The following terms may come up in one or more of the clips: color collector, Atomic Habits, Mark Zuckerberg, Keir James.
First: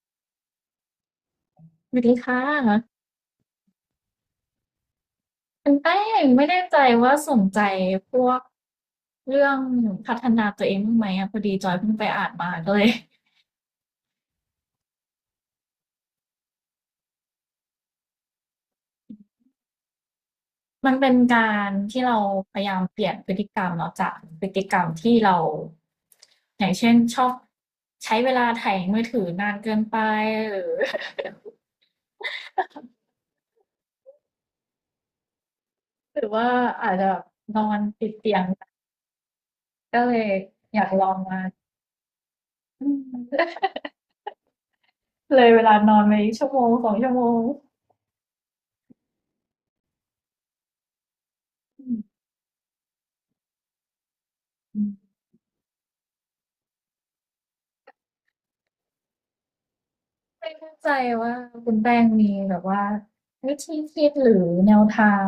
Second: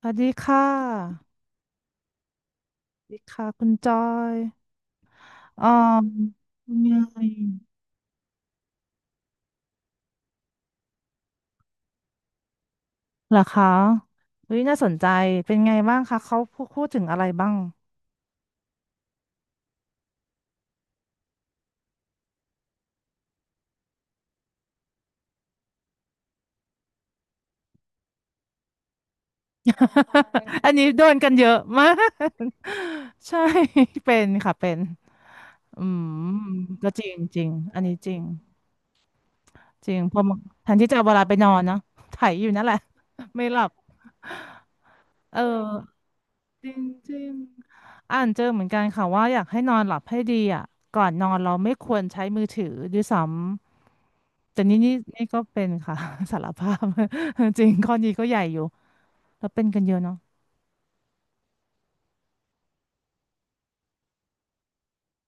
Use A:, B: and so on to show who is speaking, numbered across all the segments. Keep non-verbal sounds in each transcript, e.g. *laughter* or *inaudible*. A: สวัสดีค่ะ
B: สวัสดีค่ะ
A: สวัสดีค่ะคุณจอยอ๋อ
B: คุณแป้งไม่แน่
A: เป็
B: ใจ
A: นไ
B: ว่าสน
A: ง
B: ใจพวกเรื่องพัฒนาตัวเองบ้างไหมอ่ะพอดีจอยเพิ่งไปอ่านมาก็เลย *laughs*
A: เหรอคะเฮ้ยน่าสนใจ เป็นไงบ้างคะ เขาพูดถึงอะไรบ้าง
B: มันเป็นการที่เราพยายามเปลี่ยนพฤติกรรมเนาะจากพฤติกรรมที่เรา *laughs* อย่างเช่นชอบใช้เวลาไถมือถือนานเกินไปห
A: *laughs*
B: รื
A: อั
B: อ
A: นนี้
B: *laughs*
A: โดนกันเยอะมาก *laughs* ใช่ *laughs* เป็นค่ะเป็น อืม
B: หรือว่า
A: ก็
B: อาจ
A: จริ
B: จะ
A: งจริง
B: นอ
A: อั
B: น
A: นนี้จ
B: ติด
A: ริง
B: เตียง
A: จริง
B: ก็เล
A: เพอ
B: ย
A: แทน
B: อยา
A: ที่
B: ก
A: จะ
B: ล
A: เอาเว
B: อง
A: ลาไป
B: มา
A: นอนเนอะไถอยู่นั่นแหละ
B: อืม
A: ไม่ห
B: *laughs*
A: ลับ เออ
B: เลยเวลานอนไปชั่วโม
A: จ
B: ง
A: ริง
B: สองชั่
A: จ
B: ว
A: ริ
B: โม
A: ง
B: ง
A: อ่านเจอเหมือนกันค่ะว่าอยากให้นอนหลับให้ดีอ่ะก่อนนอนเราไม่คว
B: อ
A: รใช้มือถือด้วยซ้ำแต่นี่
B: ื
A: นี่
B: ม
A: นี่ก็เป็นค่ะ *laughs* สารภาพ *laughs* จริงข้อนี้ก็ใหญ่อยู่แล้วเป็นกันเยอะเนาะ
B: ไม่เข้าใจว่าคุณแป้งมีแบบว่าวิธีคิดหรือแนวทาง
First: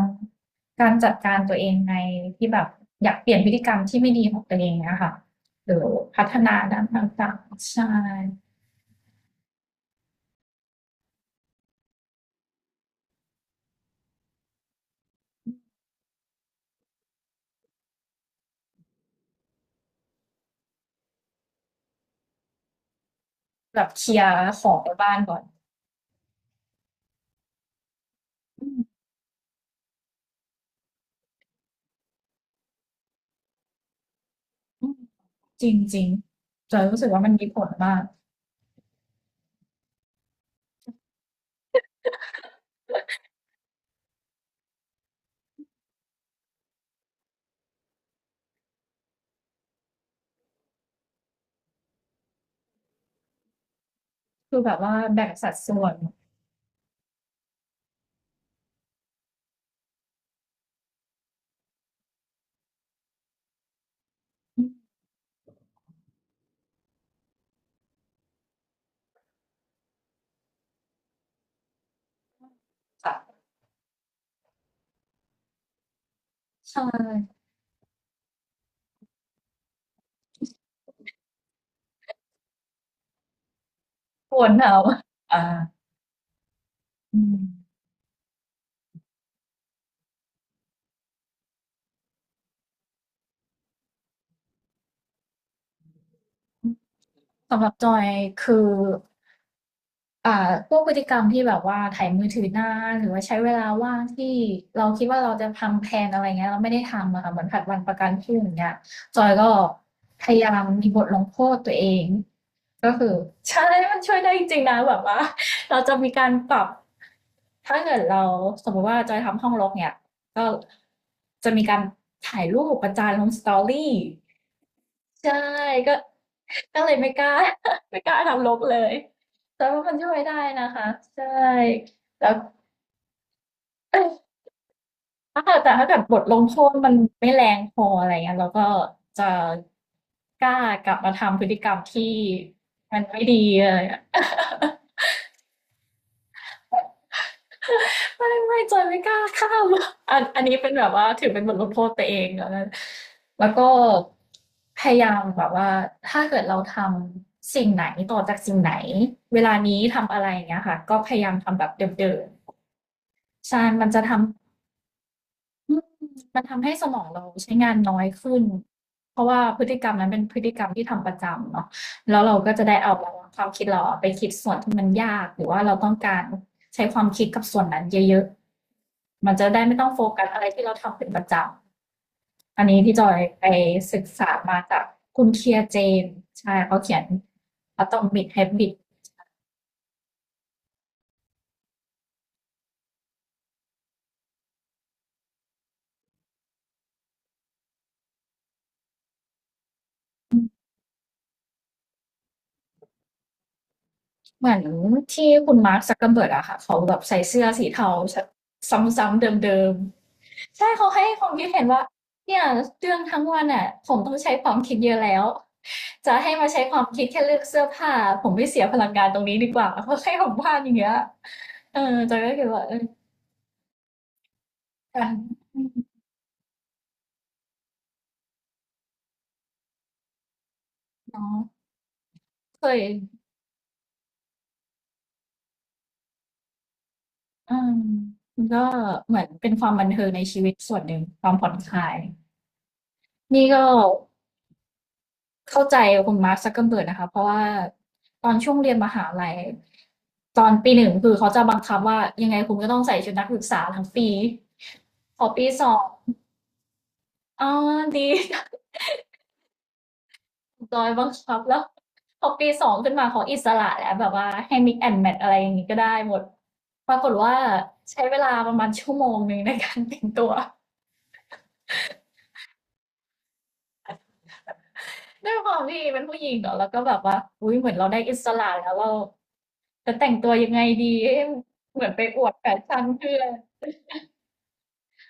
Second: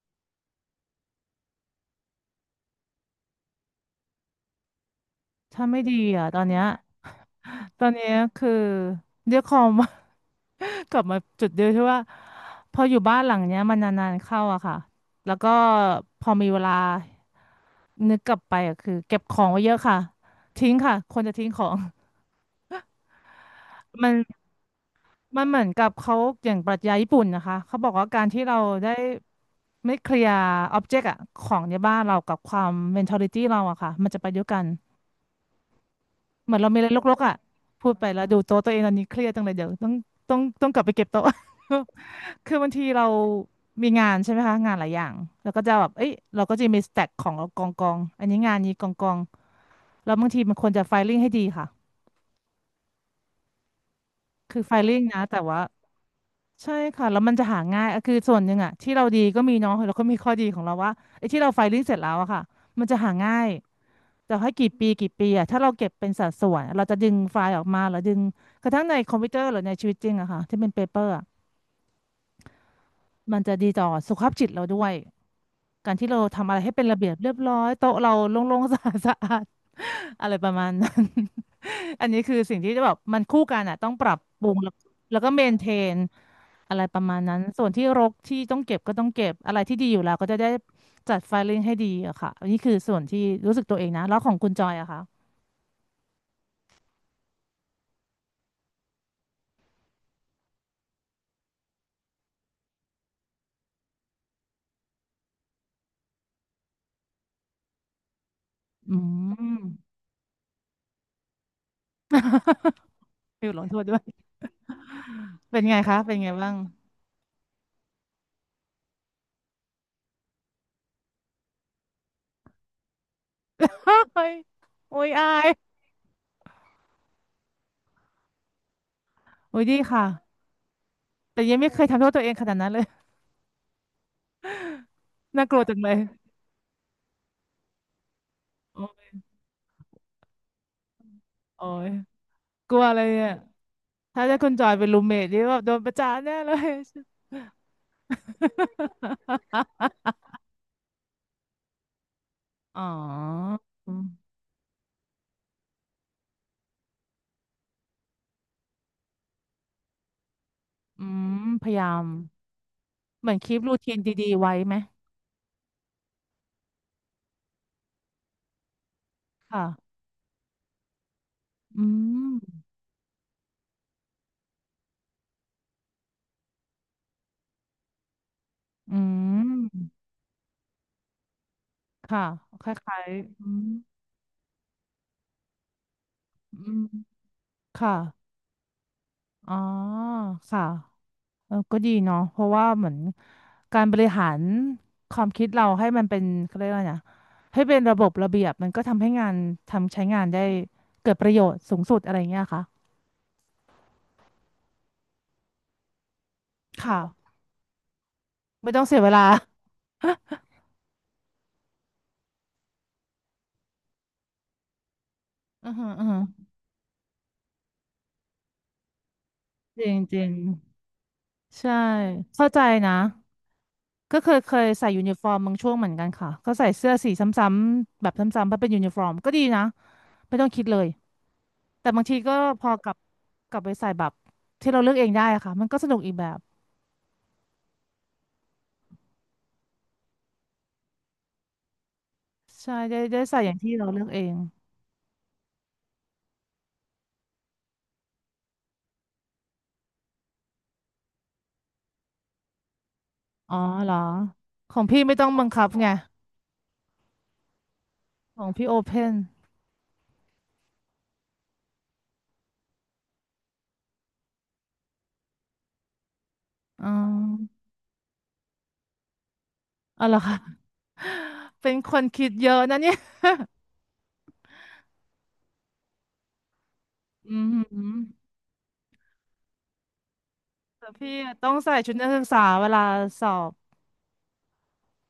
B: การจัดการตัวเองในที่แบบอยากเปลี่ยนพฤติกรรมที่ไม่ดีของตัวเองเนี่ยค่ะ
A: ถ้า
B: หรื
A: ไม่
B: อ
A: ดี
B: พั
A: อ่ะ
B: ฒ
A: ตอน
B: นา
A: เนี้ย
B: ด้านต่างๆ
A: ตอน
B: ใช่
A: เนี้ยคือเรียกคอม *laughs* กลับมาจุดเดียวที่ว่าพออยู่บ้านหลังเนี้ยมันนานๆเข้าอะค่ะแล้วก็พอมีเวลา นึกกลับไปอ่ะคือเก็บของไว้เยอะค่ะทิ้งค่ะคนจะทิ้งของ
B: แบบเค
A: มั
B: ลี
A: น
B: ยร์ของในบ้านก่อ
A: มั
B: น
A: นเหมือนกับเขาอย่างปรัชญาญี่ปุ่นนะคะเขาบอกว่าการที่เรา
B: อืม
A: ได้ไม่เคลียร์อ็อบเจกต์อะของในบ้านเรากับความเมนท a ลิตี้เราอะค่ะมันจะไปด้วยกัน
B: อืมจริงจริง
A: เหมือนเรา
B: จ
A: มี
B: อ
A: อะ
B: ย
A: ไร
B: รู้สึก
A: รก
B: ว่า
A: ๆ
B: มัน
A: อะ
B: มีผล
A: พูด
B: มาก
A: ไปแล้วดูโต๊ะตัวเองตอนนี้เครียดจังเลยเดี๋ยวต้องกลับไปเก็บโต๊ะ *laughs* คือบางทีเรามีงานใช่ไหมคะงานหลายอย่างแล้วก็จะแบบเอ้ยเราก็จะมีสแต็กของเรากองอันนี้งานนี้กองแล้วบางทีมันควรจะไฟลิ่งให้ดีค่ะ
B: คื
A: คื
B: อ
A: อ
B: แบ
A: ไฟ
B: บว่า
A: ลิ่งนะ
B: แบ่ง
A: แต่
B: สัด
A: ว่า
B: ส่วน
A: ใช่ค่ะแล้วมันจะหาง่ายอะคือส่วนหนึ่งอะที่เราดีก็มีเนาะแล้วก็มีข้อดีของเราว่าไอ้ที่เราไฟลิ่งเสร็จแล้วอะค่ะมันจะหาง่ายแต่ให้
B: อื
A: กี่
B: ม
A: ปีกี่ปีอะถ้าเราเก็บเป็นสัดส่วนเราจะดึงไฟล์ออกมาหรือดึงกระทั่งในคอมพิวเตอร์หรือในชีวิตจริงอะค่ะที่เป็นเปเปอร์
B: ค่ะ
A: มันจะดีต่อสุขภาพจิตเราด้วย การที่เราทำอะไรให้
B: ใช่
A: เป็นระเบียบเรียบร้อยโต๊ะเราโล่งๆ *laughs* สะอาดสะอาด *laughs* อะไรประมาณนั้น *laughs* อันนี้คือสิ่งที่แบบมันคู่กันอ่ะต้องปรับ
B: ค
A: ป
B: ว
A: รุ
B: ร
A: ง
B: เห
A: แล้ว
B: นาว
A: แล้วก็
B: อ่า
A: เมนเทนอะไรประมา
B: อื
A: ณนั้น
B: ม
A: ส่วนที่รกที่ต้องเก็บก็ต้องเก็บอะไรที่ดีอยู่แล้วก็จะได้จัดไฟลิ่งให้ดีอะค่ะอันนี้คือส่วนที่รู้สึกตัวเองนะแล้วของคุณจอยอะคะ
B: สำหรับจอยคือ อ่าพวกพฤติกรรมที่แบบว่าไถมือถือนานหรือว่าใช้เวลาว่างที่เราคิดว่าเราจะทำแพลนอะไรเงี้ยแล้วไม่ได้ทำอะค่ะเหมือนผลัดวันประกันพรุ่งอย่างเงี้ย
A: อื
B: จอยก็
A: ม
B: พยายามมีบทลงโทษตัวเอง
A: *laughs*
B: ก็คือ
A: ฟิวหล
B: ใช่
A: งโทษด้
B: มั
A: ว
B: น
A: ย
B: ช่วยได้จริงๆนะแบบว่า
A: เป็นไง
B: เราจะ
A: คะ
B: มี
A: เป็น
B: กา
A: ไง
B: ร
A: บ้า
B: ป
A: ง
B: รับถ้าเกิดเราสมมุติว่าจอยทำห้องรกเนี้ยก็จะมีการถ่ายรูปประจานลง Story
A: *laughs* เฮ้ *laughs* ยโอ้ยอา
B: ใช่
A: ย
B: ก็ก็เลยไม่กล้า *laughs* ไม่กล้าทำรกเลย
A: โอ้
B: แต่
A: ยดี
B: ว่ามัน
A: ค่ะ
B: ช่วยได้นะคะใช่
A: แต่ยังไม่เคยทำโทษตัว
B: แล้
A: เอ
B: ว
A: งขนาดนั้นเลย
B: *coughs*
A: *laughs*
B: ถ้า
A: น่าก
B: เกิ
A: ลั
B: ด
A: ว
B: แต่
A: จัง
B: ถ้า
A: เล
B: เกิ
A: ย
B: ดบทลงโทษมันไม่แรงพออะไรเงี้ยเราก็
A: โอ้ย
B: จะกล้ากลับมาทำพฤติ
A: โอ้
B: กรรม
A: ย
B: ที่
A: กลัวอะ
B: มั
A: ไร
B: นไม่
A: เนี่ย
B: ดีอะไรเงี้ย
A: ถ้าได้คุณจอยเป็นรูมเมทนี่แบบโดนประจานแน่เลย
B: ไม่จอยไม่กล้าข้า *laughs* มอันนี้เป็นแบบว่าถือเป็นบทลงโทษตัวเองแล้วนะ
A: *laughs* อ๋อ
B: แล้วก็
A: อืม
B: พยายามแบบว่าถ้าเกิดเราทำสิ่งไหนต่อจากสิ่งไหนเวลานี้ทำอะไรอย่างเงี้ยค่ะก็
A: อื
B: พยายาม
A: ม
B: ทำแบ
A: พ
B: บ
A: ยา
B: เ
A: ยาม
B: ดิม
A: เหมือนค
B: ๆ
A: ลิป
B: ใช่
A: รู
B: มัน
A: ทีน
B: จะทำ
A: ดีๆไว้ไหม
B: อืมมันทำให้สมองเราใช้งานน้อยขึ้น เพราะว่าพฤติกรร
A: ค่ะ
B: มนั้นเป็นพฤติกรรมที่ทำประจำเนาะ
A: อื
B: แล้วเราก็
A: ม
B: จะได้เอาความคิดเราอะไปคิดส่วนที่มันยากหรือว่าเราต้องการใช้ความคิดกับส่วนนั้นเยอะ
A: อื
B: ๆมันจะได้ไม่ต้อง
A: ม
B: โฟกัสอะไรที่เราทำเป็นประจ
A: ค่ะ
B: ำอั
A: ค
B: นนี้ที่
A: ล้า
B: จ
A: ย
B: อย
A: ๆอื
B: ไป
A: ม
B: ศึกษามาจากคุณ Keir James ใช่
A: อื
B: เขา
A: ม
B: เขียน
A: ค่ะ
B: Atomic Habits
A: อ๋อ ค่ะ เออก็ดีเนาะเพราะว่าเหมือนการบริหารความคิดเราให้มันเป็นเขาเรียกว่าไงนะให้เป็นระบบระเบียบมันก็ทำให้งานทำใช้งานได้เกิดประโยชน์สูงสุดอะไรเงี้ยค่ะ
B: เหมือนที่คุณมาร์คซักเกอร์เบิร์กอะค่ะเขา
A: ค
B: แบบใส่
A: ่ะ
B: เสื้อสีเทา
A: ไม่ต้องเสียเว
B: ซ้ำๆ
A: ลา
B: เดิมๆใช่เขาให้ความคิดเห็นว่าเนี่ยเรื่องทั้งวันอะผมต้องใช้ความคิดเยอะแล้ว
A: อือฮึอือ
B: จะ
A: ฮึ
B: ให้มาใช้ความคิดแค่เลือกเสื้อผ้าผมไม่เสียพลังงานตรงนี้ดีกว่า
A: จ
B: เพ
A: ริง
B: ราะให้
A: จริ
B: ผ
A: ง
B: มพลาดอย่างเงี้ย
A: ใช่
B: เออจอยก็คิ
A: เข้า
B: ด
A: ใจ
B: ว่าเออ
A: นะก็เคยใส่ยู
B: กา
A: นิ
B: ร
A: ฟอร์มบาง
B: อื
A: ช่
B: ม
A: วงเหมือนกันค่ะก็ใส่เสื้อสีซ้ำๆแบบซ้ำๆเพราะเป็นยูนิฟอร์มก็ดีนะไม่ต้องคิดเลย
B: เนาะ
A: แต่บางทีก็พ
B: เค
A: อ
B: ย
A: กลับไปใส่แบบที่เราเลือกเองได้อะค่ะมันก็สนุกอีกแบบ
B: อืมมันก็เหมือนเป็นความบันเทิงในชีวิตส่วนหนึ่งความผ่อนคลาย
A: ใช่ได้ใส่
B: นี่
A: อย่าง
B: ก็
A: ที่เราเลือกเอง
B: เข้าใจคุณมาร์คซักเกอร์เบิร์กนะคะเพราะว่าตอนช่วงเรียนมหาลัยตอนปีหนึ่งคือเขาจะบังคับว่ายังไงคุณก็ต้องใส่ชุดนักศึก
A: อ๋อ
B: ษาทั้ง
A: เหรอ
B: ปี
A: ของพี่ไม่
B: พ
A: ต้
B: อ
A: องบั
B: ปี
A: งคั
B: ส
A: บ
B: อง
A: ไง
B: อ๋อดี
A: ของ
B: *laughs*
A: พี่โอเพน
B: โดยบังคับแล้วพอปีสองขึ้นมาเขาอิสระแล้วแบบว่าให้ mix and match อะไรอย่างนี้ก็ได้หมด
A: อ๋
B: ปรากฏว่า
A: อ
B: ใช้เวลาประมาณชั่วโมงหนึ่งในการแต่
A: เอา
B: ง
A: เหรอ
B: ตัว
A: คะ *laughs* เป็นคนคิดเยอะนะเนี่ย
B: ด้วยความที่เป็นผู้หญิงเนาะแล้วก็แบบว่า
A: อืม
B: อุ้ยเหมือน
A: หื
B: เรา
A: ม
B: ได้อิสระแล้วเราจะแต่งตัวยังไงดี
A: แต่พี่
B: เอ๊
A: อะต้องใส่
B: เหมือ
A: ชุ
B: น
A: ด
B: ไป
A: นัก
B: อ
A: ศึก
B: วด
A: ษา
B: แฟ
A: เวลา
B: ชั่นเพื่อ
A: สอบ
B: น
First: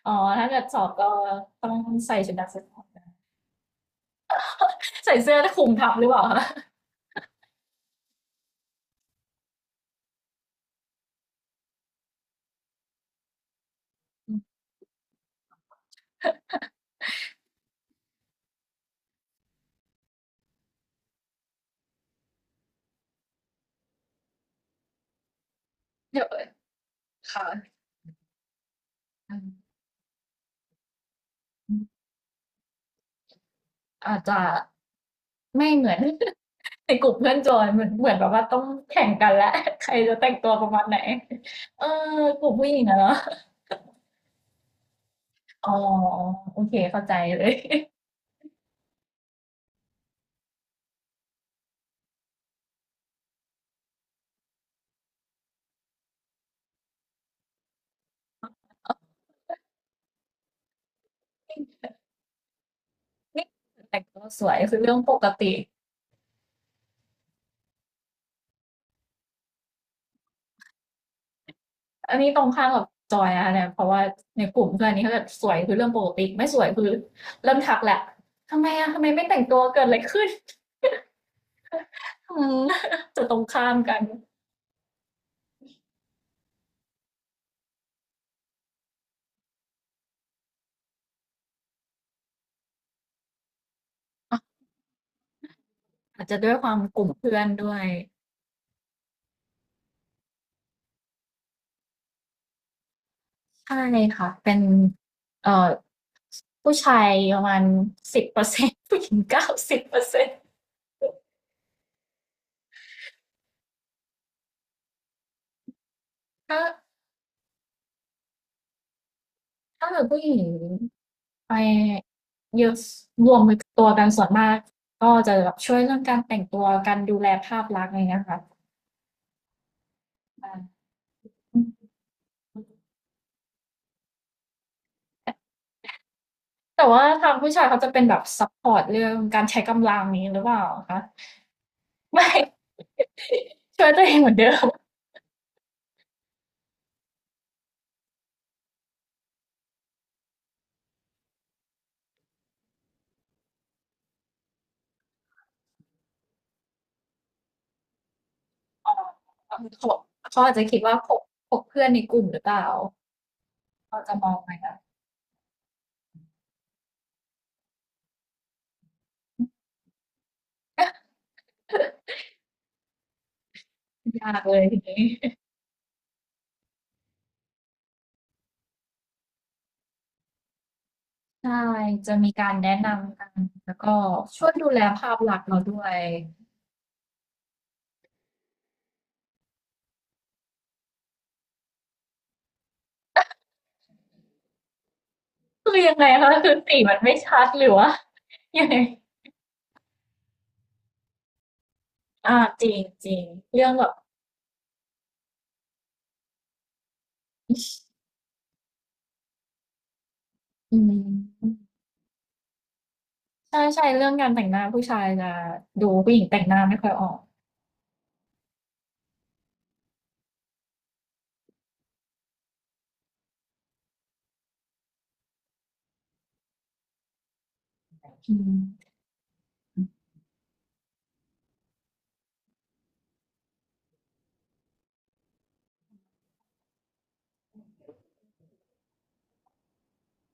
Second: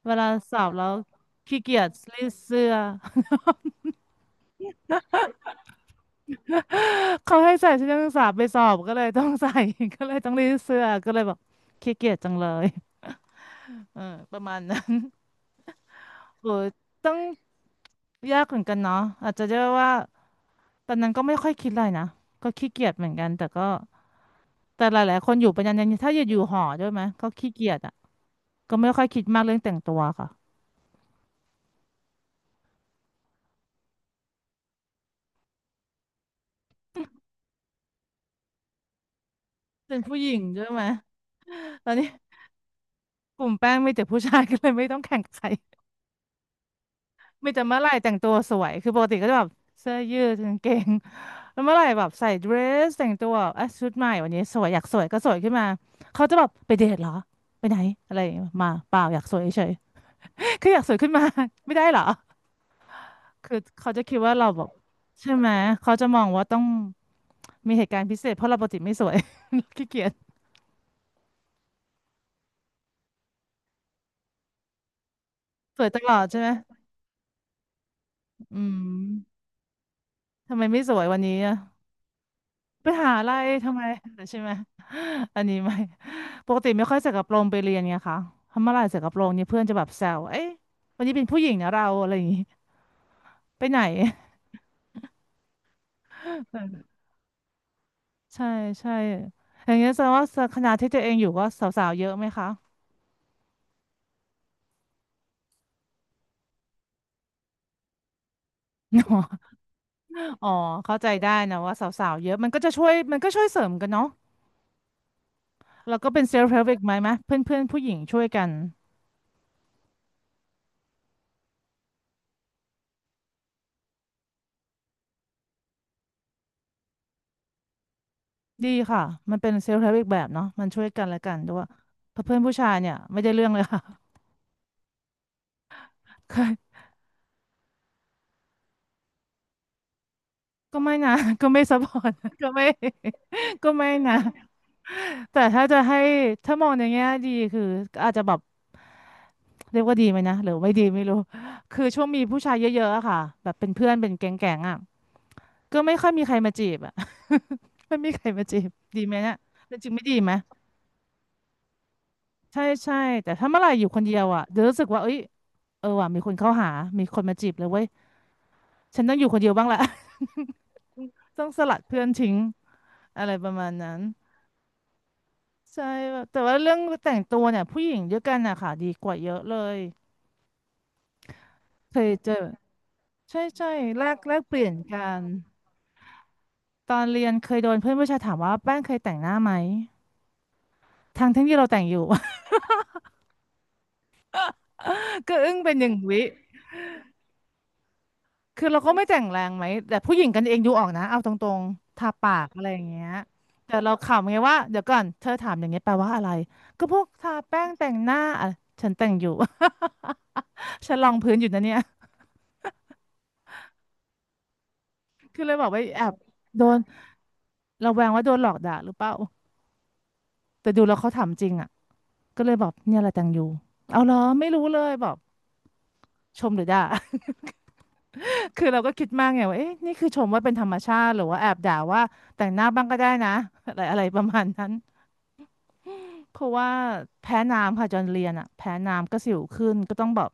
B: อ๋
A: เว
B: อ
A: ลา
B: ถ้า
A: ส
B: เกิ
A: อ
B: ด
A: บ
B: สอ
A: แล้
B: บ
A: ว
B: ก็
A: ขี้
B: ต้อ
A: เกี
B: ง
A: ยจ
B: ใส่
A: รี
B: ชุ
A: ด
B: ดนักศึ
A: เสื้
B: ก
A: อ
B: ษา
A: *laughs*
B: ใส่เสื้อคลุมทับหรือเปล่าคะ
A: เขาให้ใส่ชุดนักศึกษาไปสอบก็เลยต้องใส่ *laughs* ก็เลยต้องรีดเสื้อก็เลยบอกขี้เกียจจังเลยเออ
B: อื
A: ป
B: ม
A: ระมาณนั้น โอ้ยต้องยากเหมือนกันเนาะอาจจะเรียกว่าตอนนั้นก็ไม่ค่อยคิดอะไรนะก็ขี้เกียจเหมือนกันแต่ก็แต่หลายๆคนอยู่เป็นยันถ้าอ
B: เดี๋
A: ยู่
B: ยว
A: อยู่หอด้วยไหมก็ขี้เกี
B: ค่ะ
A: ยจอ่ะก็ไม่ค่อยคิด
B: อื
A: มากเรื่องแต่งตัวค่ะ
B: มอาจจะไม่เหมือน *laughs* ในกลุ่มเพื่อนจอยเหมือนแบบว่าต้องแข่งกันและ *laughs* ใคร
A: เป็น
B: จะ
A: ผู้ห
B: แต่ง
A: ญิง
B: ตัว
A: ด้
B: ป
A: วย
B: ระ
A: ไห
B: มา
A: ม
B: ณไหนเออ
A: ตอนนี้
B: กลุ่มผู้หญิงอะเนาะ
A: กลุ่มแป้งมีแต่ผู้ชาย *laughs* ก็เลยไม่ต้องแข่งกับใคร
B: อ๋อโอเคเข้าใจเล
A: มี
B: ย
A: แต่เมื่อไหร่แต่งตัวสวย คือปกติก็จะแบบเสื้อยืดกางเกง *laughs* แล้วเมื่อไหร่แบบใส่เดรสแต่งตัวแบบอ่ะชุดใหม่วันนี้สวยอยากสวยก็สวยขึ้นมาเขาจะแบบไปเดทเหรอไปไหนอะไรอย่างเงี้ยมาเปล่าอยากสวยเฉย *laughs* ๆคืออยากสวยขึ้นมา *laughs* ไม่ได้เหรอ
B: *laughs* นี่
A: คือเขา
B: แต่
A: จะ
B: ง
A: คิด
B: ตัว
A: ว่า
B: ส
A: เรา
B: วย
A: แบบ
B: คือเรื่องปก
A: ใช่ไหม
B: ติ
A: เขาจะมองว่าต้องมีเหตุการณ์พิเศษเพราะเราปกติไม่สวย *laughs* ขี้เกียจ
B: อันนี้ตรงข้ามกับจอยนะคะเนี่ยเพราะว่าในกลุ่มเพื่อนนี่เขาจะสวยคือ
A: ส
B: เรื่
A: ว
B: อ
A: ย
B: ง
A: ต
B: ปก
A: ลอ
B: ติ
A: ดใช่
B: ไม่
A: ไหม
B: สวยคือเริ่มทักแหละทำ
A: อื
B: ไม
A: ม
B: อะทำไมไม่แต่งตัวเกิดอะไรขึ้น
A: ทำไมไม่สวยวันนี้อะ ไปหา
B: *laughs* จะ
A: อะไร
B: ตรงข้า
A: ทำ
B: ม
A: ไม
B: กัน
A: ใช่ไหม *laughs* อันนี้ไม่ *laughs* ปกติไม่ค่อยใส่กระโปรงไปเรียนไงคะทำอะไรใส่กระโปรงเนี่ยเพื่อนจะแบบแซวเอ้ยวันนี้เป็นผู้หญิงนะเราอะไรอย่างงี้ไปไหน
B: ออาจจะด้วยความ
A: *laughs*
B: กลุ่มเพื่อนด้วย
A: ใช่ใช่อย่างเงี้ยแสดงว่าคณะที่ตัวเองอยู่ก็สาวๆเยอะไหมคะ
B: ใช่ค่ะเป็นเอ่อผู้ชายประมาณสิบเปอร์เซ็นต์ผู้ห
A: *laughs*
B: ญิ
A: อ๋
B: ง
A: อ
B: 90%
A: อ๋อเข้าใจได้นะว่าสาวๆเยอะมันก็จะช่วยมันก็ช่วยเสริมกันเนาะแล้วก็เป็นเซลฟ์เฮ
B: ถ้า
A: ล์อีกไหมเพื่อนๆผู้หญิงช่วยกัน
B: ถ้าเกิดผู้หญิงไปเยอะรวมตัวกันส่วนมากก็จะแบบช่วยเรื่องการแต่งตัวการดูแลภาพลักษณ์อะไรเงี้ยค่
A: ดีค่ะมันเป็นเซลฟ์เฮล์อีกแบบเนาะ
B: ะ
A: มันช่วยกันและกันด้
B: อื
A: วย
B: ม
A: เพราะเพื่อนผู้ชายเนี่ยไม่ได้เรื่องเลยค่ะ *laughs* เคย
B: แต่ว่าทางผู้ชายเขาจะเป็นแบบซัปพอร์ตเรื่องการใช้กำลังนี้หรือเปล่า
A: ก็ไม่
B: คะ
A: นะ *laughs* ก็ไม่ซัพพอร์ต
B: ไม่
A: *laughs* ก็ไม่ *laughs* ก็
B: *laughs* ช่ว
A: ไม่
B: ยตัวเอ
A: นะ
B: งเหมือนเดิม
A: แต่ถ้าจะให้ถ้ามองในแง่ดีคืออาจจะแบบเรียกว่าดีไหมนะหรือไม่ดีไม่รู้คือช่วงมีผู้ชายเยอะๆอะค่ะแบบเป็นเพื่อนเป็นแก๊งๆอะก็ไม่ค่อยมีใครมาจีบอะ *laughs* ไม่มีใครมาจีบดีไหมเนี่ย
B: เ
A: แต่จริง
B: ขา
A: ไม่ดีไหม
B: อาจจะคิดว่าพกเพื่อนในกลุ่มหรือเป
A: ใช่
B: ล่า
A: ใช่แต่ถ้าเมื่อไหร่อยู่ค
B: เขา
A: นเดี
B: จะ
A: ยว
B: มอง
A: อะ
B: ไหม
A: เดี๋ยว
B: คะ
A: รู้สึกว่าเอ้ยเออว่ะมีคนเข้าหามีคนมาจีบเลยเว้ยฉันต้องอยู่คนเดียวบ้างแหละ *laughs* ต้องสลัดเพื่อนทิ้งอะไรประมาณนั้น
B: ยากเลยทีนี้
A: ใช่แบบแต่ว่าเรื่องแต่งตัวเนี่ยผู้หญิงด้วยกันอะค่ะดีกว่าเยอะเลย
B: ใช่
A: เคย
B: จะมี
A: เจอ
B: การแนะนำกัน
A: ใช่ใช่
B: แล้วก็
A: แลกแลก
B: ช่วย
A: เปลี่
B: ดู
A: ยน
B: แล
A: กั
B: ภาพ
A: น
B: ลักษณ์เราด้วย
A: ตอนเรียนเคยโดนเพื่อนผู้ชายถามว่าแป้งเคยแต่งหน้าไหมทั้งที่เราแต่งอยู่ *laughs* ก็อึ้ง
B: คื
A: เป็น
B: อ
A: หนึ่
B: ยั
A: ง
B: งไง
A: วิ
B: คะคือสีมันไม่ชัดหรือว่ายั
A: คือ
B: งไง
A: เราก็ไม่แต่งแรงไหมแต่ผู้หญิงกันเองดูออกนะเอาตรงๆทาปา
B: อา
A: กอะ
B: จ
A: ไรอย่างเงี้ย
B: ริงๆเรื่อง
A: แต่
B: แบ
A: เรา
B: บ
A: ขำไงว่าเดี๋ยวก่อนเธอถามอย่างเงี้ยแปลว่าอะไรก็พวกทาแป้งแต่งหน้าอะฉันแต่งอยู่
B: อื
A: *laughs* ฉันลองพื้นอยู่นะ
B: ม
A: เนี่ย
B: ใช่ใช่เรื่องการแต่งหน้าผู้ชายจะ
A: คือเลยบอกว่า
B: ดู
A: แอ
B: ผู้
A: บ
B: หญิงแต่งหน้า
A: โด
B: ไม่
A: น
B: ค่อยออก
A: เราแวงว่าโดนหลอกด่าหรือเปล่าแต่ดูแล้วเขาถามจริงอ่ะก็เลยบอกเนี่ยแหละแตงยูเอาเหรอไม่รู้เลยบอกชมหรือด่า
B: อื
A: *laughs* คือเรา
B: ม
A: ก็คิดมากไงว่าเอ๊ะนี่คือชมว่าเป็นธรรมชาติหรือว่าแอบด่าว่าแต่งหน้าบ้างก็ได้นะ *laughs* อะไรอะไรประมาณนั้น เพราะว่าแพ้น้ำค่ะจอนเรียนอ่ะแพ้น้ำก็สิวขึ้นก็ต้องแบบ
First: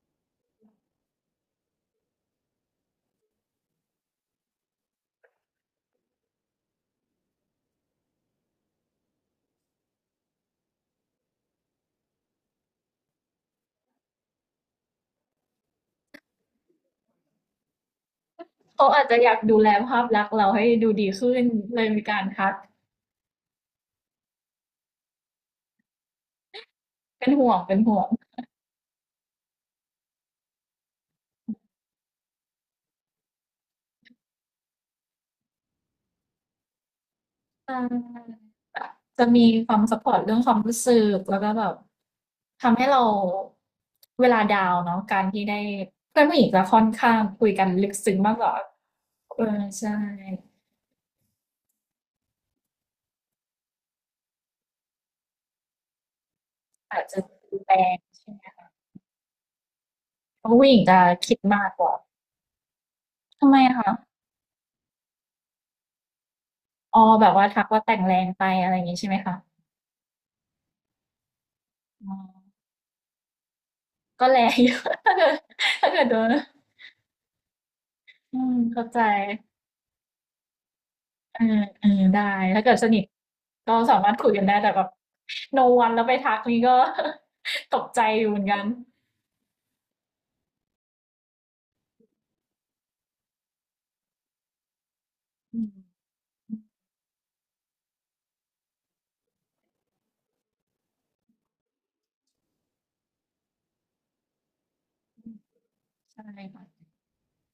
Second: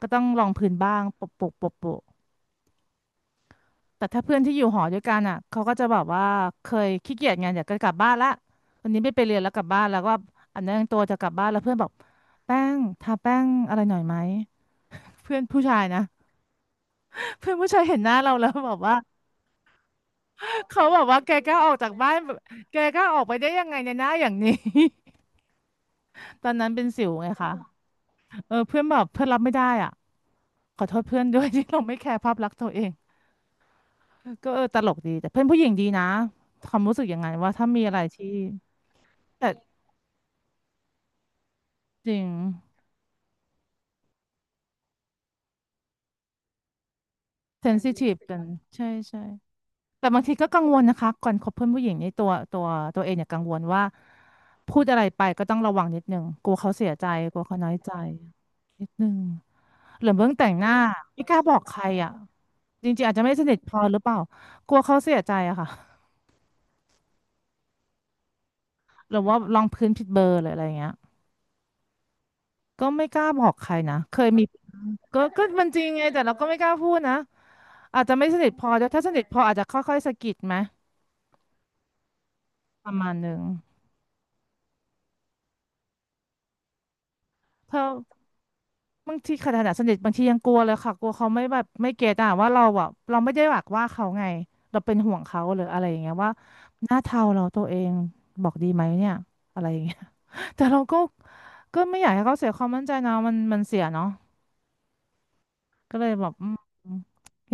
A: ก็ต้องลองพื้นบ้างโปะโปะโปะโปะ แต่ถ้าเพื่อนที่อยู่หอด้วยกันอ่ะเขาก็จะแบบว่าเคยขี้เกียจไงอยากจะกลับบ้านละวันนี้ไม่ไปเรียนแล้วกลับบ้านแล้วก็อันนั้นตัวจะกลับบ้านแล้วเพื่อนบอกแป้งทาแป้งอะไรหน่อยไหมเพื่อนผู้ชายนะ *laughs* เพื่อนผู้ชายเห็นหน้าเราแล้วบอก
B: เขา
A: ว่า
B: อาจจะอยากดูแลภาพลักษณ์เราให้
A: เขา
B: ดู
A: บอก
B: ดี
A: ว่าแก
B: ขึ้น
A: กล้าออก
B: เลย
A: จาก
B: มี
A: บ้าน
B: การ
A: แบบ
B: ทัก
A: แกกล้าออกไปได้ยังไงในหน้าอย่างนี้ *laughs* ตอนนั้นเป็นสิว
B: เป็
A: ไง
B: นห่
A: คะ
B: วงเป็นห่วง
A: เออเพื่อนแบบเพื่อนรับไม่ได้อ่ะขอโทษเพื่อนด้วย *laughs* ที่เราไม่แคร์ภาพลักษณ์ตัวเองก็เออตลกดีแต่เพื่อนผู้หญิงดีนะความรู้สึกอย่างไงว่าถ้า
B: อ่
A: มีอะไรที่
B: าแบบจะมี
A: แต่
B: ความซัพพอร์ตเรื่องความรู้สึกแล้วก็แบบ
A: จริง
B: ทำให้เราเวลาดาวน์เนาะการที่ได้เพื่อนผู้หญิงจะค่อนข้างคุยกั
A: เซ
B: น
A: น
B: ลึ
A: ซิ
B: ก
A: ทีฟ
B: ซึ้งมาก
A: กัน
B: กว่า
A: ใช่ใช่
B: เออใช่
A: แต่บางทีก็กังวลนะคะก่อนคบเพื่อนผู้หญิงนี่ตัวเองเนี่ยกังวลว่าพูดอะไรไปก็ต้องระวังนิดนึงกลัวเขาเสีย
B: อา
A: ใจ
B: จจะด
A: กลัวเขา
B: ู
A: น้อ
B: แร
A: ยใจ
B: งใช่ไหม
A: นิดนึงหรือเบื้อง
B: เพ
A: แต่
B: ราะ
A: งห
B: ผู้
A: น้า
B: หญิงจะ
A: ไม่ก
B: คิด
A: ล้าบอก
B: มาก
A: ใค
B: ก
A: ร
B: ว่า
A: อ่ะจริงๆอาจจะไม่ส
B: ทำ
A: นิ
B: ไม
A: ทพ
B: อะ
A: อ
B: คะ
A: หรือเปล่ากลัวเขาเสียใจอะค่ะ
B: อ๋อแบบว่าทักว่าแต่งแรงไปอะไรอย่างงี้ใช่
A: ห
B: ไหม
A: รือ
B: คะ
A: ว่าลองพื้นผิดเบอร์หรืออะไรอย่างเงี้ย
B: อ๋อ
A: ก็ไม่กล้าบอกใครนะเค
B: ก็
A: ย
B: แร
A: มี
B: งอยู่
A: ก็
B: *laughs*
A: มันจริง
B: ถ้าเกิ
A: ไง
B: ดถ้าเกิดโด
A: แต่
B: น
A: เราก็ไม่กล้าพูดนะอาจจะไม่
B: อื
A: สนิท
B: ม
A: พอด้
B: เข้า
A: วย
B: ใจ
A: ถ้าสนิทพออาจจะค่อยๆสะกิดไหม
B: เออเออได้ถ้าเกิดส
A: ประ
B: นิท
A: มาณหนึ่ง
B: ก็สามารถคุยกันได้แต่แบบ no one แล้วไปทักนี่ก็
A: เธ
B: *laughs* ตก
A: อ
B: ใจอยู่เหมือนกัน
A: บางทีขนาดสนิทบางทียังกลัวเลยค่ะกลัวเขาไม่แบบไม่เก็ตอ่ะว่าเราอ่ะเราไม่ได้หวักว่าเขาไงเราเป็นห่วงเขาห
B: อื
A: รือ
B: ม
A: อะไรอย่างเงี้ยว่าหน้าเทาเราตัวเองบอกดีไหมเนี่ยอะไรอย่างเงี้ย *laughs* แต่เราก็ก็ไม่อยากให้เขาเสียความมั่นใจนะมันเสียเนาะก็เลย
B: ใช่
A: แบบอืม
B: ค่ะ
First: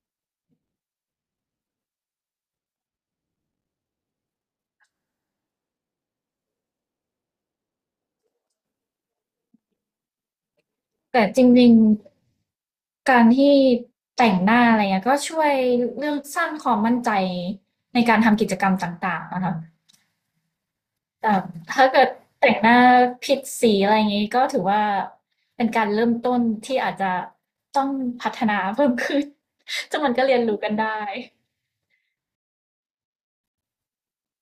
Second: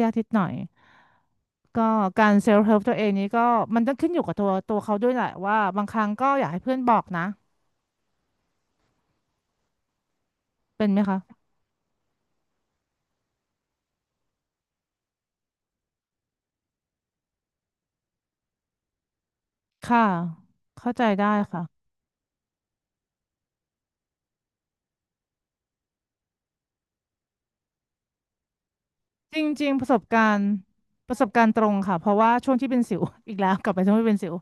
A: ยากนิดหน่อยก็การเซลฟ์เฮลป์ตัวเองนี้ก็มันต้องขึ้นอยู่กับตัวเขาด้วยแหละว่าบางครั้งก็อยากให้เพื่อนบอกนะเป็นไหมคะ
B: แต่จริงๆการที่แต่งหน้าอะไรเงี้ยก็ช่วยเรื่องสร้างความมั่นใจในการทำกิจกรรมต่างๆนะคะ
A: ค่ะเข้าใจได้
B: แต่
A: ค่ะ
B: ถ้าเกิดแต่งหน้าผิดสีอะไรอย่างนี้ก็ถือว่าเป็นการเริ่มต้นที่อาจจะต้องพัฒนาเพิ่มขึ้น
A: จริงๆป
B: *laughs*
A: ระส
B: จึง
A: บ
B: มัน
A: กา
B: ก็เรี
A: ร
B: ยน
A: ณ์
B: รู้กันได้
A: ประสบการณ์ตรงค่ะเพราะว่าช่วงที่เป็นสิว *laughs* อีกแล้วกลับไปช่วงที่เป็นสิว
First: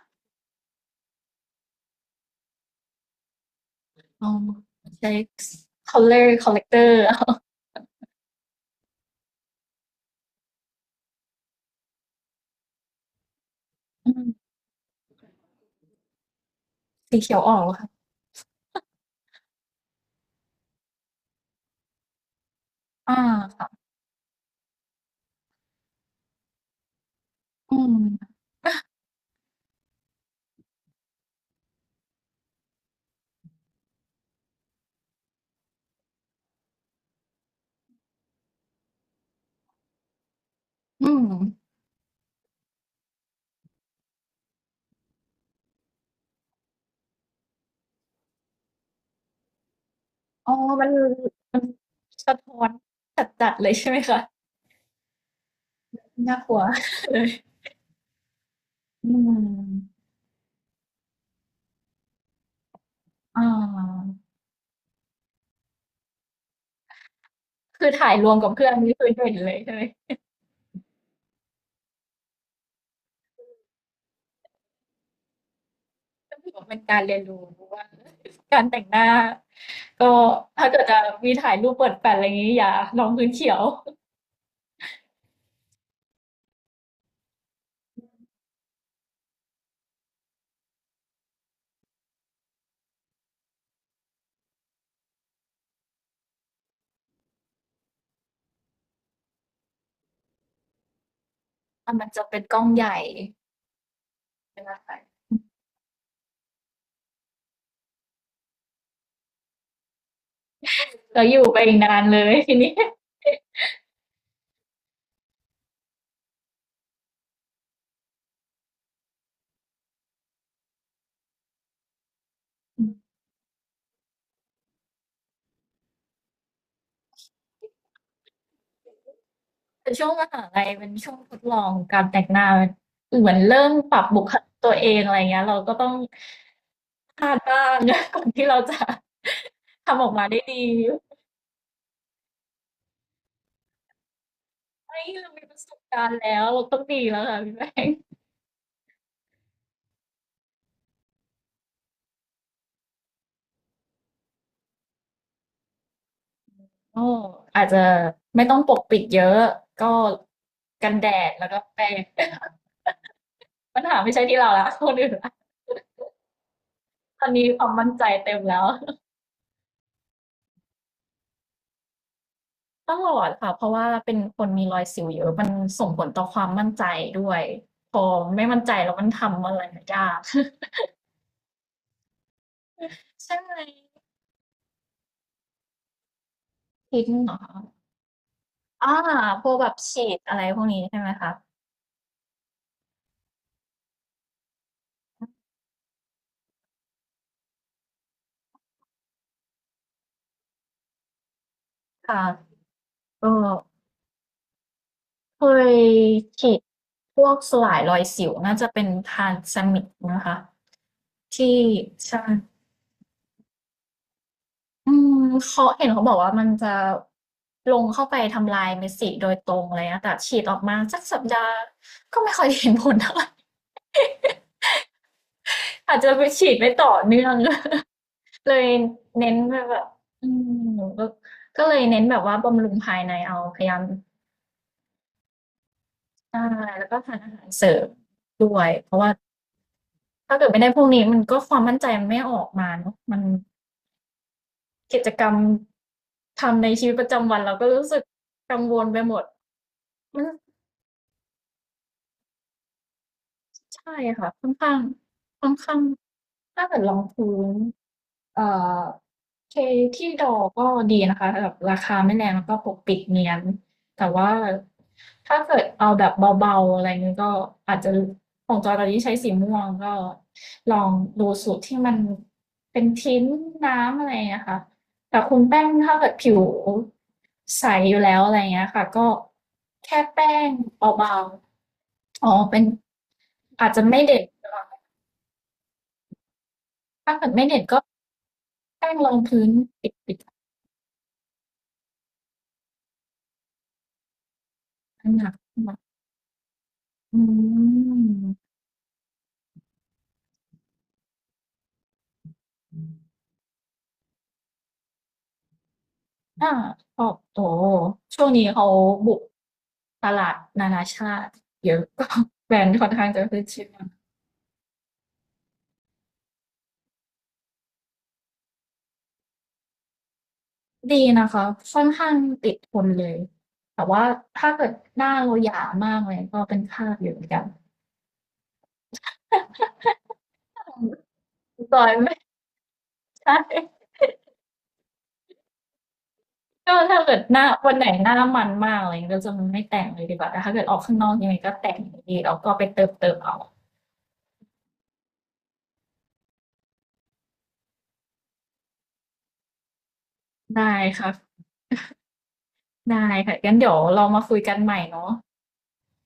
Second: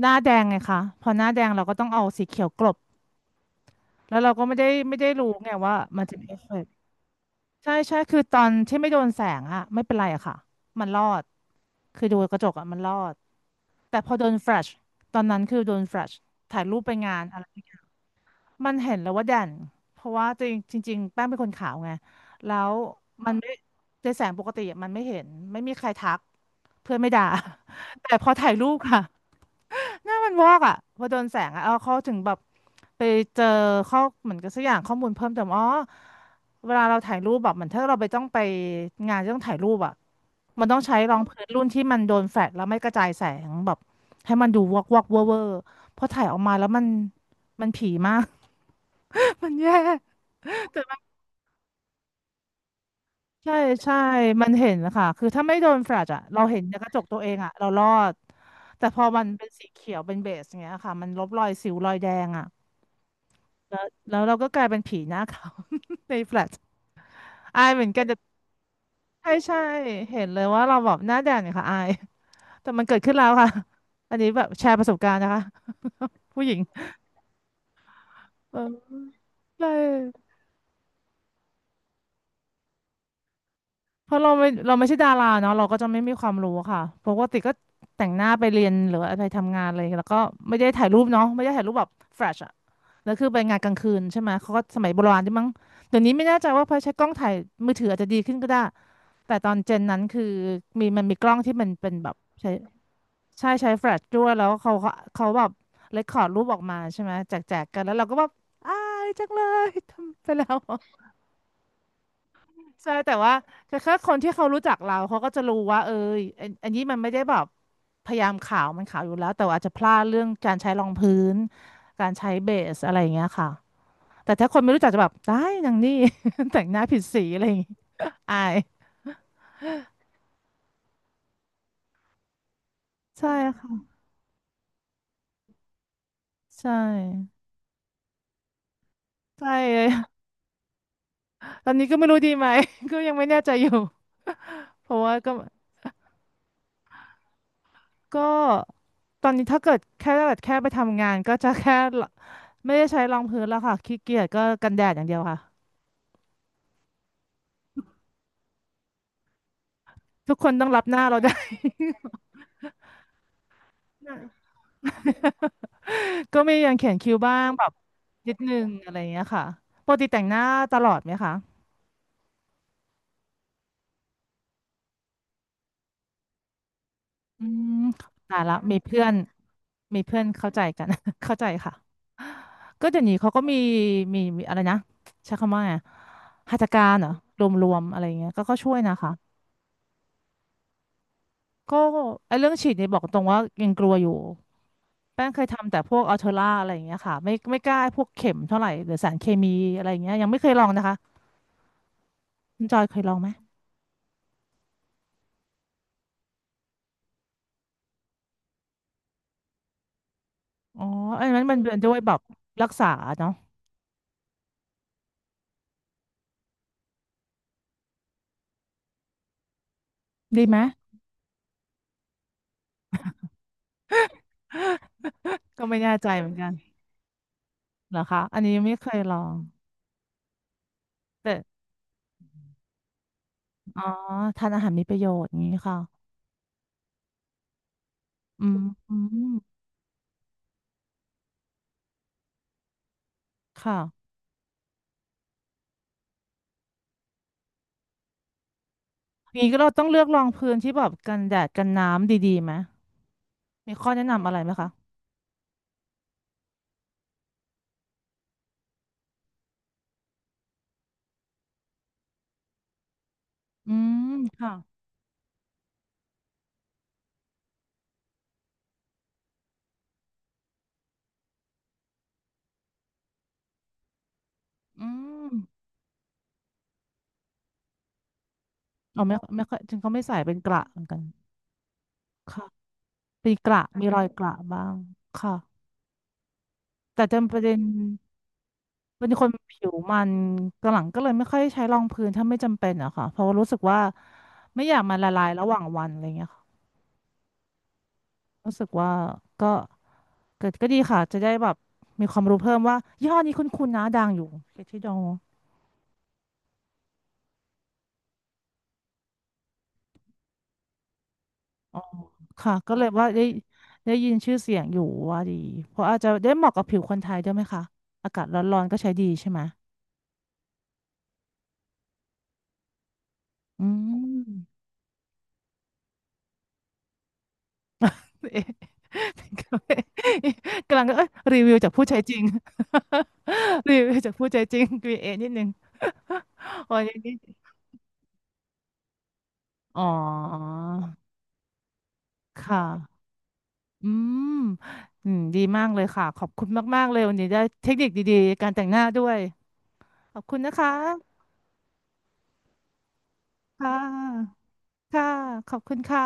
A: หน้าแดงไงคะพอหน้าแดงเราก็ต้องเอาสีเขียวกลบแล้ว
B: ล
A: เรา
B: อง
A: ก็ไม่ได้
B: ใช้
A: รู้ไงว่ามันจะมี
B: color
A: เอ
B: c
A: ฟ
B: o l
A: เฟ
B: l e c
A: ก
B: t
A: ต์
B: o r เอา
A: ใช่ใช่คือตอนที่ไม่โดนแสงอะไม่เป็นไรอะค่ะมันรอดคือดูกระจกอะมันรอดแต่พ
B: อื
A: อโด
B: ม
A: นแฟลชตอนนั้นคือโดนแฟลชถ่ายรูปไปงา
B: สี
A: น
B: เขีย
A: อะ
B: ว
A: ไร่
B: ออกเหรอค่ะ
A: มันเห็นแล้วว่าแดนเพราะว่าจริงจริงๆแป้งเป็นคนขาวไงแล้ว
B: อ่า
A: มันไม่
B: ค่ะ
A: ในแสงปกติอะมันไม่เห็นไม่มีใครทัก เพื่อนไม่ด่า
B: อื
A: *laughs* แต่พอ
B: ม
A: ถ่ายรูปค่ะหน้ามันวอกอ่ะพอโดนแสงอ่ะเอาเขาถึงแบบไปเจอข้อเหมือนกับสักอย่างข้อมูลเพิ่มเติมอ๋อเวลาเราถ่ายรูปแบบเหมือนถ้าเราไปต้องไปงานที่ต้องถ่ายรูปอ่ะมันต้องใช้
B: อื
A: รอง
B: ม
A: พื้นรุ่นที่มันโดนแฟลชแล้วไม่กระจายแสงแบบให้มันดูวอกวอกเวอร์เวอร์พอถ่ายออกมาแล้วมันผีมาก *laughs* มันแย่
B: อ๋อมันมันสะท้อนจั
A: ใช่
B: ดๆเลยใช่
A: ใช่
B: ไหมคะ
A: มันเห็นนะคะคือถ้าไม่โดนแฟลชอะ
B: น่า
A: เรา
B: กลั
A: เห็
B: ว
A: นในกระจก
B: เล
A: ตัว
B: ย
A: เองอะเรารอด แต่พอ
B: อื
A: มันเป็นสีเขี
B: ม
A: ยวเป็นเบสอย่างเงี้ยค่ะมันลบรอยสิวรอยแดงอะ
B: อ่า
A: แล้วแล้วเราก็กลายเป็นผีหน้าขาว *laughs* ในแฟลชอายเห
B: คื
A: มือ
B: อ
A: นกัน
B: ถ่าย
A: แต่
B: รวมกับเพื่อนนี่คือเห็
A: ใช่
B: นเล
A: ใช่
B: ยใช่ไหม
A: เห็นเลยว่าเราแบบหน้าแดงเนี่ยค่ะอาย แต่มันเกิดขึ้นแล้วค่ะ อันนี้แบบแชร์ประสบการณ์นะคะ *laughs*
B: ก็
A: ผู้ห
B: ถื
A: ญิ
B: อ
A: ง
B: ว่าเป็นการเรียนรู้ว่า
A: เอ
B: กา
A: อ
B: รแต่งหน้า
A: ใช่
B: ก็ถ้าเกิดจะมีถ่ายรูปเปิดแฟลชอะไรอย่างงี้อย่าลงพื้นเขียว
A: เพราะเราไม่ใช่ดาราเนาะเราก็จะไม่มีความรู้ค่ะปกติก็แต่งหน้าไปเรียนหรือว่าไปทำงานเลยแล้วก็ไม่ได้ถ่ายรูปเนาะไม่ได้ถ่ายรูปแบบแฟลชอะแล้วคือไปงานกลางคืนใช่ไหมเขาก็สมัยโบราณใช่มั้งเดี๋ยวนี้ไม่แน่ใจว่าพอใช้กล้องถ่ายมือถืออาจจะดีขึ้นก็ได้แต่ตอนเจนนั้นคือมีมันมีกล้องที่มันเป็
B: อ่ะ
A: น
B: มั
A: แบ
B: น
A: บ
B: จะเป็น
A: ใช้
B: กล้องใหญ่
A: ใช่ใช้แฟลชด้วยแล้ว
B: ใช่ไหม
A: เขาเขา
B: คะ
A: เขาแบบเรคคอร์ดรูปออกมาใช่ไหมแจกกันแล้วเราก็แบบอายจังเลยทำไปแล้ว
B: แล้วอยู่ไปอีกนานเลยทีนี้
A: ใช่แต่ว่าแต่แค่คนที่เขารู้จักเราเขาก็จะรู้ว่าเอออันนี้มันไม่ได้แบบพยายามขาวมันขาวอยู่แล้วแต่ว่าอาจจะพลาดเรื่องการใช้รองพื้นการใช้เบส
B: อื
A: อะ
B: ม
A: ไรอย่างเงี้ยค่ะแต่ถ้าคนไม่รู้จักจะแบบได้นางนี่ *laughs* แต่งหน้าผิดสีอะไรอย่างงี้อาย
B: แต่ช่วงมหาลัยเป็นช่วงทดลองการแต่งหน้าเห
A: ใช่
B: มือนเริ่ม
A: ค่ะ
B: ปรับบุคลิกตัวเองอะไรเงี้ยเราก็ต้อง
A: ใช
B: พลา
A: ่
B: ดบ้าง *laughs* ก่อนที่เราจะ
A: ใช่เลย
B: ทำ
A: *laughs*
B: ออกมาได้ดี
A: ตอนนี้ก็ไม่รู้ดีไหม *laughs* ก็ยังไม่แน่ใจอยู่เพราะ
B: ไม่
A: ว่าก็
B: เรามีประสบการณ์แล้วเราต้องดีแล้วค่ะพี่แป้ง
A: ก็ตอนนี้ถ้าเกิดแค่ถ้าเกิดแค่ไปทำงานก็จะแค่ไม่ได้ใช้รองพื้นแล้วค่ะขี้เกียจก็กันแดดอย่างเดียวค่ะ
B: ก็อาจจะไม่ต้องปกปิดเยอะก็
A: ทุกคนต้องรับ
B: กัน
A: หน้า
B: แด
A: เราได้
B: ดแล้วก็แปรง
A: *laughs*
B: *laughs* ปัญหาไม่ใช่ที่เราละคนอื่นละ
A: ก็มียังเขียนคิ้ว
B: ตอน
A: บ้า
B: นี้
A: ง
B: ค
A: แบ
B: วาม
A: บ
B: มั่นใจ
A: นิ
B: เต็
A: ด
B: ม
A: นึ
B: แล้ว
A: งอะไรอย่างเงี้ยค่ะปกติแต่งหน้าตลอดไหมคะ
B: ต้องหลอดค่ะเพราะว่าเป็นคนมีรอยสิวเยอะมันส่งผลต่อความมั่นใจด้วย
A: อืม
B: พอ
A: ตาย
B: ไม่
A: ละ
B: มั่นใจ
A: มี
B: แล้ว
A: เพื่
B: มั
A: อ
B: น
A: น
B: ทำอะไร
A: มี
B: ยา
A: เพื่
B: ก
A: อนเข้าใจกัน *laughs* เข้าใจค่ะก็เดี๋ยวนี้
B: *laughs*
A: เขา
B: ใช่
A: ก็
B: ไหม
A: มีอะไรนะใช้คำว่าไงหัตถการเห
B: ทิ้
A: ร
B: ง
A: อ
B: เหรอ
A: ร
B: คะ
A: วมๆอะไรอย่างเงี้ยก็ช่วย
B: อ่า
A: นะคะ
B: พวกแบบฉีดอะไรพวกนี้ใช่ไหมคะ
A: ก็ไอ้เรื่องฉีดเนี่ยบอกตรงว่ายังกลัวอยู่แป้งเคยทำแต่พวกอัลเทอร่าอะไรอย่างเงี้ยค่ะไม่กล้าพวกเข็มเท่าไหร่หรือสารเคมีอะไรอย่างเงี้ยยังไม่เคยลองนะคะ
B: ค่ะ
A: คุณจอยเคยลองไหม
B: ก็เคยฉีดพวกสลายรอยสิวน่าจะเป็นทานซามิกนะคะ
A: อ๋ออันนั้นมั
B: ที่
A: นเป็นด้วยแบ
B: ใช่
A: บรักษาเนาะ
B: อืมเขาเห็นเขาบอกว่ามันจะลงเข้าไปทำลายเม็ดสีโดยตรงอะไรเงี้ยแต่ฉี
A: ดี
B: ดอ
A: ไหม
B: อกมาสักสัปดาห์ก็ไม่ค่อยเห็นผลเท่าไร *laughs*
A: ก็ไม่แน่
B: อาจ
A: ใจ
B: จะไป
A: เหมือนกั
B: ฉี
A: น
B: ดไม่ต่อเนื่อง
A: เหรอคะอัน
B: *laughs*
A: นี้
B: เล
A: ยัง
B: ย
A: ไม่เคยลอ
B: เน้
A: ง
B: นไปแบบอืมก็
A: แต่
B: ก็เลยเน้นแบบว่าบำรุงภายในเอาพยายา
A: อ๋
B: ม
A: อทานอาหารมีประโยชน์อย่างนี้ค่ะ
B: ใช่แล้วก็ทานอาหารเสริม
A: อื
B: ด้
A: ม
B: วยเพ
A: อื
B: ราะว่า
A: ม
B: ถ้าเกิดไม่ได้พวกนี้มันก็ความมั่นใจมันไม่ออกมาเนาะมัน
A: ค่ะ
B: กิจกรรมทำในชีวิตประจำวันเราก็รู้สึกกังวลไปหมด
A: อย่างนี้ก็เราต้องเลือกร
B: มั
A: อ
B: น
A: งพื้นที่แบบกันแดดกันน้ำดีๆไหมมีข้อ
B: ใช่
A: แนะนำ
B: ค่ะ
A: อะไร
B: ค่
A: ไห
B: อ
A: ม
B: น
A: คะ
B: ข้างค่อนข้าง ถ้าเกิดรองพื้นเอ่อเคที่ดอก็ดีนะคะแบบราคาไม่แรงแล้วก็ปกปิดเนียน
A: อื
B: แต่
A: ม
B: ว่า
A: ค่ะ
B: ถ้าเกิดเอาแบบเบาๆอะไรเงี้ยก็อาจจะของจอตอนนี้ใช้สีม่วงก็ลองดูสูตรที่มันเป็นทิ้นน้ำอะไรเงี้ยค่ะ
A: อื
B: แต่
A: ม
B: คุณแป้งถ้าเกิดผิวใสอยู่แล้วอะไรเงี้ยค่ะ
A: เอา
B: ก็
A: ไม่ค่อยจริงเขา
B: แค่
A: ไม่ใส่เป็
B: แป้
A: นก
B: ง
A: ระเหมือนกัน
B: เบาๆอ๋อ
A: ค่ะ
B: เป็น
A: ปีกระ
B: อาจจะ
A: มีร
B: ไม่
A: อยก
B: เด็ด
A: ระบ้างค่ะแต่
B: ถ้าเกิ
A: จำ
B: ด
A: ประ
B: ไม่
A: เด็
B: เด็
A: น
B: ดก็ แป้ง
A: เป็
B: ร
A: น
B: อง
A: คน
B: พื้น
A: ผิว
B: ปิด
A: มันกหลังก็เลยไม่ค่อยใช้รองพื้นถ้าไม่จำเป็นอะค่ะเพราะว่ารู้สึกว่าไม่อยากมันละ
B: น้ำห
A: ลาย
B: นัก
A: ระห
B: ขึ้
A: ว่า
B: น
A: ง
B: มา
A: วันอะไรเงี้ยค่ะ
B: อืม
A: รู้สึกว่าก็เกิดก็ดีค่ะจะได้แบบมีความรู้เพิ่มว่ายี่ห้อนี้คุ้นๆนะดังอยู่เคที่ดอง
B: อาชอบโตช่วงนี้เขาบุกตลาดนานาชาติเยอะก็แบ
A: ค่ะ
B: รน
A: ก็
B: ด์
A: เล
B: ค่
A: ย
B: อนข้า
A: ว่า
B: งจะ
A: ได้
B: ขึ้นชื่อ
A: ได้ยินชื่อเสียงอยู่ว่าดีเพราะอาจจะได้เหมาะกับผิวคนไทยด้วยไหมคะอากาศร้อนๆก็ใช้ดีใช่ไหม
B: ดีนะคะค่อนข้างติดทนเลย
A: อื
B: แต่ว่าถ้า
A: ม
B: เกิดหน้าเราหยามากเลยก็เป็นคราบอยู่เหมือนกัน
A: *laughs* กำลังเอ้ยรีวิวจาก
B: จ
A: ผู้
B: อย
A: ใช้จ
B: ไม่
A: ริง
B: ใช่
A: *laughs* รีวิวจากผู้ใช้จริง QA นิดนึง *laughs*
B: ก็
A: วันนี้
B: ถ้า
A: นี
B: เกิดหน้าวันไหนหน้ามันมากอะไรอย่างเงี้ยก็จะไม่
A: อ๋
B: แต่
A: อ
B: งเลยดีกว่าแต่ถ้าเกิดออกข้างนอกยังไงก็แต่งอยู่ดีแล้วก็ไป
A: ค่ะ
B: เติมเติมเอา
A: อืมอืมดีมากเลยค่ะขอบคุณมากๆเลยวันนี้ได้เทคนิคดีๆการแต่งหน้าด้วยขอบคุณนะ
B: ได้
A: คะ
B: ค่ะ ได้ค่ะงั้นเดี๋
A: ค่ะ
B: ยวเรามาคุยกันใหม่
A: ค่ะ
B: เนาะ
A: ขอบคุณค่ะ